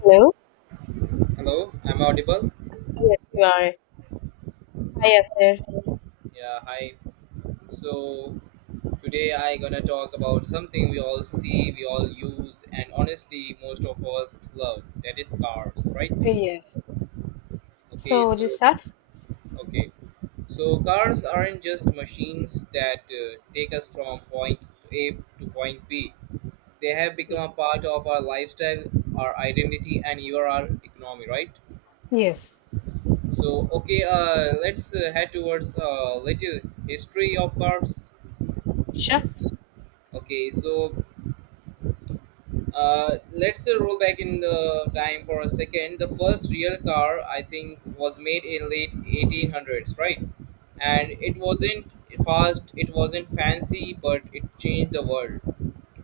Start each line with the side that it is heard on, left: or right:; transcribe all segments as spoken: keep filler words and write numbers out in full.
left: Hello?
right: Hello, I'm audible.
left: Yes, you are. Hi, Esther.
right: Yeah, hi. So today I gonna talk about something we all see, we all use, and honestly, most of us love. That is cars, right?
left: Yes.
right: Okay,
left: So, would you
right: so
left: start?
right: okay, so cars aren't just machines that uh, take us from point A to point B. They have become a part of our lifestyle, our identity, and even our economy, right?
left: Yes.
right: So okay, uh, let's uh, head towards a little history of cars.
left: Sure.
right: Okay, so Uh, let's uh, roll back in the time for a second. The first real car, I think, was made in late eighteen hundreds, right? And it wasn't fast, it wasn't fancy, but it changed the world.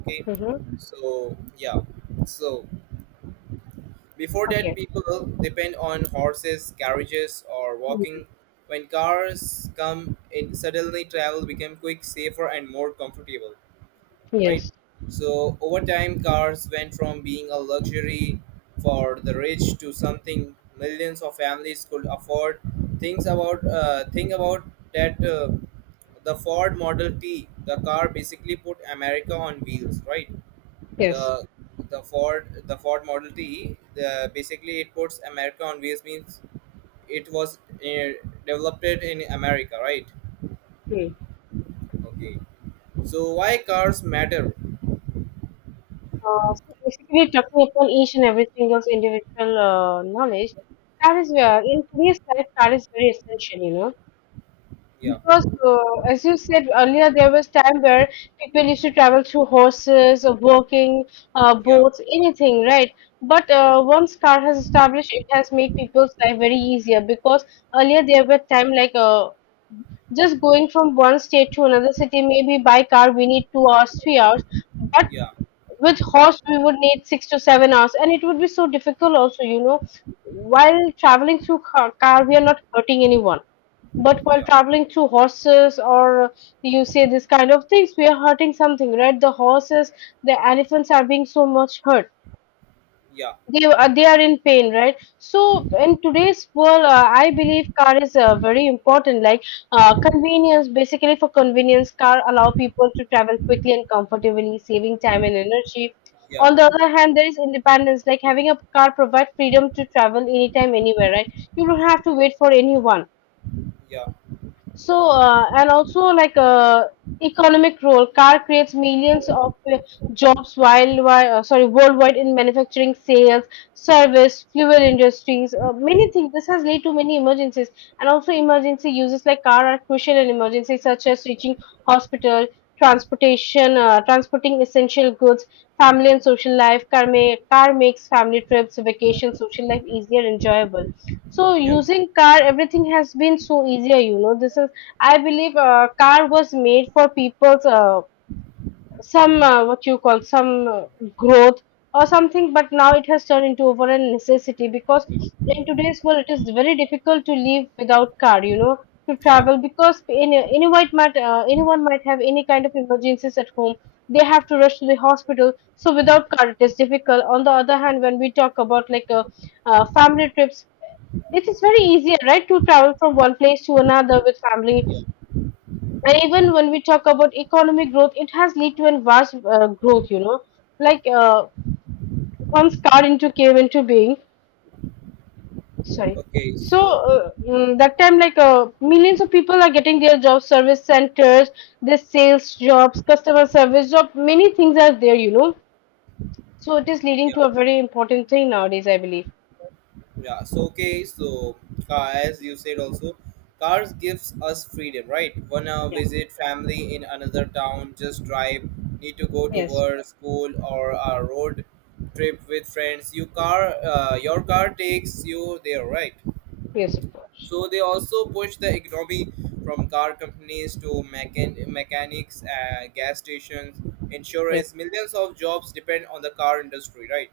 right: Okay,
left: Mm-hmm.
right: so yeah, so Before that,
left: Okay.
right: people depend on horses, carriages, or
left: Mm.
right: walking. When cars come in, suddenly travel became quick, safer, and more comfortable, right?
left: Yes.
right: So over time, cars went from being a luxury for the rich to something millions of families could afford. Things about uh, Think about that uh, the Ford Model T, the car basically put America on wheels, right?
left: Yes.
right: The the Ford the Ford Model T, the basically it puts America on wheels, means it was uh, developed in America, right?
left: Mm.
right: Okay. So why cars matter?
left: Uh, so basically, talking upon each and every single individual uh, knowledge, that is where in today's life, that is very essential, you know.
right: Yeah,
left: Because, uh, as you said earlier, there was time where people used to travel through horses, or walking, uh,
right: yeah.
left: boats, anything, right? But uh, once car has established, it has made people's life very easier because earlier there were time like uh, just going from one state to another city, maybe by car we need two hours, three hours. But
right: Yeah,
left: with horse, we would need six to seven hours, and it would be so difficult also, you know. While traveling through car, car we are not hurting anyone but while
right: yeah,
left: traveling through horses or you say this kind of things, we are hurting something, right? The horses, the elephants are being so much hurt.
right: yeah,
left: They are, they are in pain, right? So in today's world, uh, I believe car is uh, very important. Like uh, convenience, basically for convenience, car allow people to travel quickly and comfortably, saving time and energy.
right: yeah,
left: On the other hand, there is independence. Like having a car provide freedom to travel anytime, anywhere, right? You don't have to wait for anyone
right: yeah,
left: so, uh, and also like uh, economic role, car creates millions of uh, jobs while, while uh, sorry worldwide in manufacturing, sales, service, fuel industries, uh, many things. This has led to many emergencies, and also emergency uses like car are crucial in emergencies such as reaching hospital, transportation, uh, transporting essential goods, family and social life. Car may, car makes family trips, vacations, social life easier, enjoyable. So
right: yeah,
left: using car, everything has been so easier, you know. This is, I believe, uh, car was made for people's uh, some uh, what you call some uh, growth or something, but now it has turned into over a necessity because in today's world it is very difficult to live without car, you know, to
right: yeah,
left: travel because any, anyone might uh, anyone might have any kind of emergencies at home. They have to rush to the hospital. So without car, it is difficult. On the other hand, when we talk about like a uh, family trips, it is very easier, right, to travel from one place to another with family.
right: yeah.
left: And even when we talk about economic growth, it has led to a vast uh, growth, you know. Like uh, once car into came into being, sorry.
right: Okay,
left: So
right: so
left: uh, mm, that time, like uh, millions of people are getting their job service centers, their sales jobs, customer service job. Many things are there, you know. So it is leading to a
right: yeah
left: very important thing nowadays, I believe.
right: yeah so okay so uh, as you said also, cars gives us freedom, right? Wanna
left: Yeah.
right: visit family in another town, just drive, need to go to
left: Yes.
right: work, school, or a road trip with friends, you car uh, your car takes you there, right?
left: Yes, of course.
right: So they also push the economy, from car companies to mechan- mechanics, uh, gas stations,
left: Yes.
right: insurance. Millions of jobs depend on the car industry, right?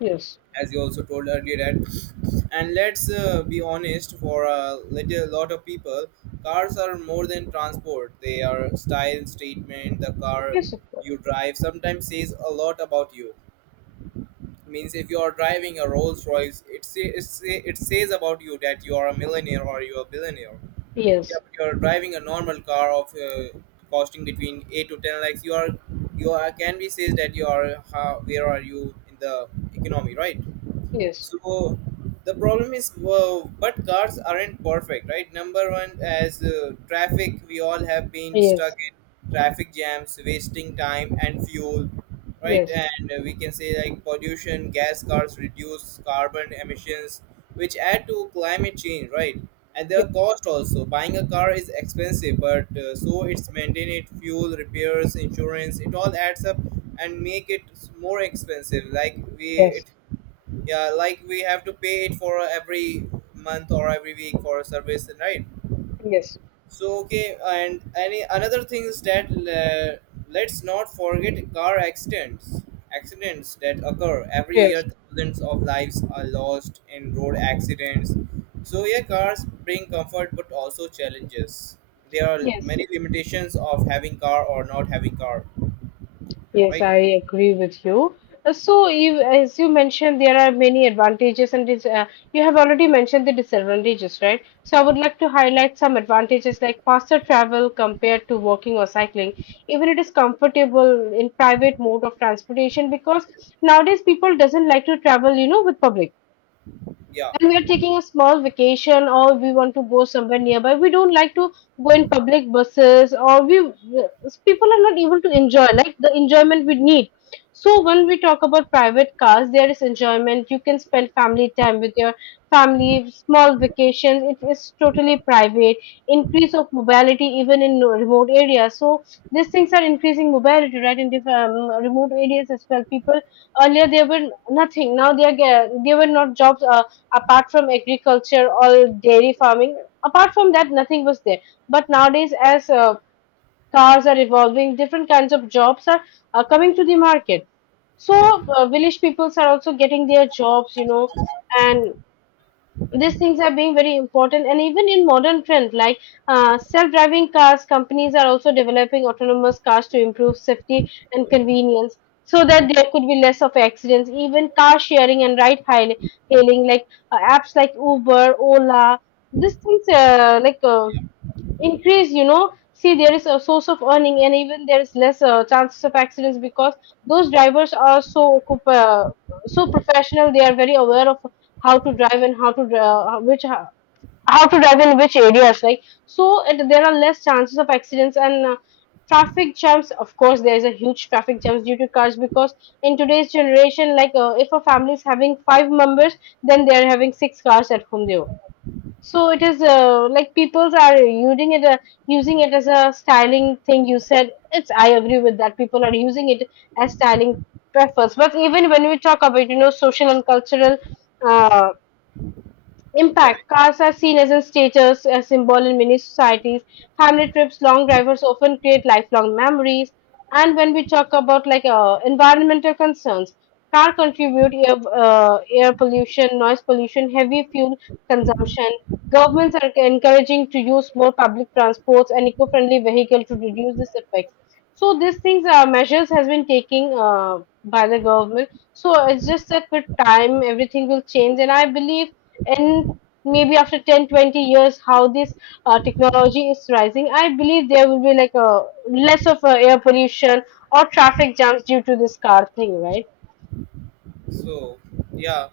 left: Yes.
right: As you also told earlier that. And let's uh, be honest, for a little lot of people, cars are more than transport. They are style statement. The car
left: Yes, of course.
right: you drive sometimes says a lot about you. Means if you are driving a Rolls Royce, it say, it say, it says about you that you are a millionaire or you are a billionaire. Yeah,
left: Yes.
right: but you're driving a normal car of uh, costing between eight to ten lakhs. You are, you are, can be says that you are, how, where are you in the economy, right?
left: Yes,
right: So the problem is, well, but cars aren't perfect, right? Number one, as uh, traffic, we all have been stuck
left: Yes,
right: in traffic jams, wasting time and fuel, right?
left: yes,
right: And uh, we can say like pollution, gas cars reduce carbon emissions, which add to climate change, right? And
left: ye-
right: their cost also. Buying a car is expensive, but uh, so it's maintenance, fuel, repairs, insurance. It all adds up and make it more expensive. Like we,
left: yes,
right: it Yeah, like we have to pay it for every month or every week for a service, right?
left: yes,
right: So okay, and any another thing is that, uh, let's not forget car accidents accidents that occur every year,
left: yes,
right: thousands of lives are lost in road accidents. So yeah, cars bring comfort but also challenges. There are
left: yes,
right: many limitations of having car or not having car,
left: yes,
right: right?
left: I agree with you. Uh, So, you, as you mentioned, there are many advantages, and dis uh, you have already mentioned the disadvantages, right? So, I would like to highlight some advantages like faster travel compared to walking or cycling. Even it is comfortable in private mode of transportation because nowadays people doesn't like to travel, you know, with public.
right: Yeah,
left: When we are taking a small vacation or we want to go somewhere nearby, we don't like to go in public buses or we people are not able to enjoy like the enjoyment we need. So when we talk about private cars, there is enjoyment. You can spend family time with your family, small vacations. It is totally private. Increase of mobility even in remote areas. So these things are increasing mobility, right? In different um, remote areas as well. People earlier there were nothing. Now they are ge- there were not jobs. Uh, apart from agriculture or dairy farming, apart from that nothing was there but nowadays as uh, cars are evolving, different kinds of jobs are, are coming to the market, so
right: yeah,
left: uh, village peoples are also getting their jobs, you know. And these things are being very important, and even in modern trend like uh, self-driving cars, companies are also developing autonomous cars to improve safety and convenience, so that there could be less of accidents. Even car sharing and ride hail- hailing, like uh, apps like Uber, Ola, these things, uh, like uh, increase, you know. See, there is a source of earning, and even there is less uh, chances of accidents because those drivers are so occup- uh, so professional, they are very aware of how to drive and how to uh, which uh, how to drive in which areas, like. So
right: yeah,
left: it, there are less chances of accidents. And uh, traffic jams, of course, there is a huge traffic jams due to cars because in today's generation, like uh, if a family is having five members, then they are having six cars at home. They So it is uh, like people are using it, uh, using it as a styling thing. You said it's, I agree with that. People are using it as styling preference. But even when we talk about, you know, social and cultural, uh,
right: yeah.
left: impact. Cars are seen as a status a symbol in many societies. Family trips, long drivers often create lifelong memories. And when we talk about like uh, environmental concerns, car contribute air, uh, air pollution, noise pollution, heavy fuel consumption. Governments are encouraging to use more public transports and eco-friendly vehicle to reduce this effects. So these things are measures has been taking uh, by the government. So it's just that with time everything will change, and I believe and maybe after ten, twenty years how this uh, technology is rising, I believe there will be like a less of a air pollution or traffic jams due to this car thing, right?
right: So, yeah.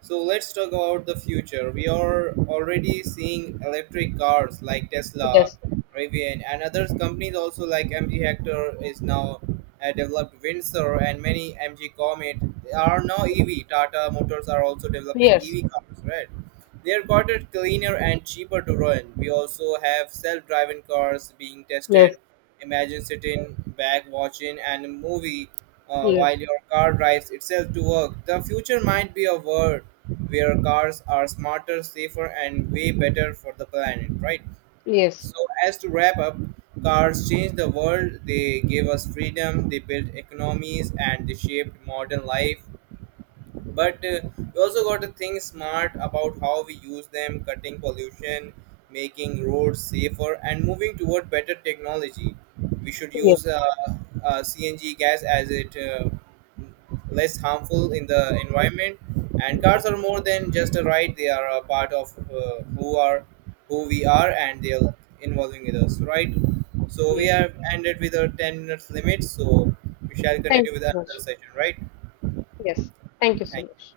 right: So let's talk about the future. We are already seeing electric cars like Tesla,
left: Yes,
right: Rivian, and other companies also like M G Hector is now uh, developed Windsor and many M G Comet are now E V. Tata Motors are also developing
left: yes,
right: E V cars, right? They're got it cleaner and cheaper to run. We also have self-driving cars being
left: yes,
right: tested. Imagine sitting back watching and a movie uh,
left: yes,
right: while your car drives itself to work. The future might be a world where cars are smarter, safer, and way better for the planet, right?
left: yes,
right: So as to wrap up, cars changed the world. They gave us freedom. They built economies and they shaped modern life, but uh, we also got to think smart about how we use them, cutting pollution, making roads safer and moving toward better technology. We should use uh, uh, C N G gas as it uh, less harmful in the environment. And
left: yes,
right: cars are more than just a ride, they are a part of uh, who are who we are, and they are involving with us, right? So we
left: yes,
right: have ended with a ten minutes limit, so we shall
left: thank
right: continue
left: you
right: with
left: so
right: another
left: much.
right: session, right?
left: Yes, thank you so
right: Thank you.
left: much.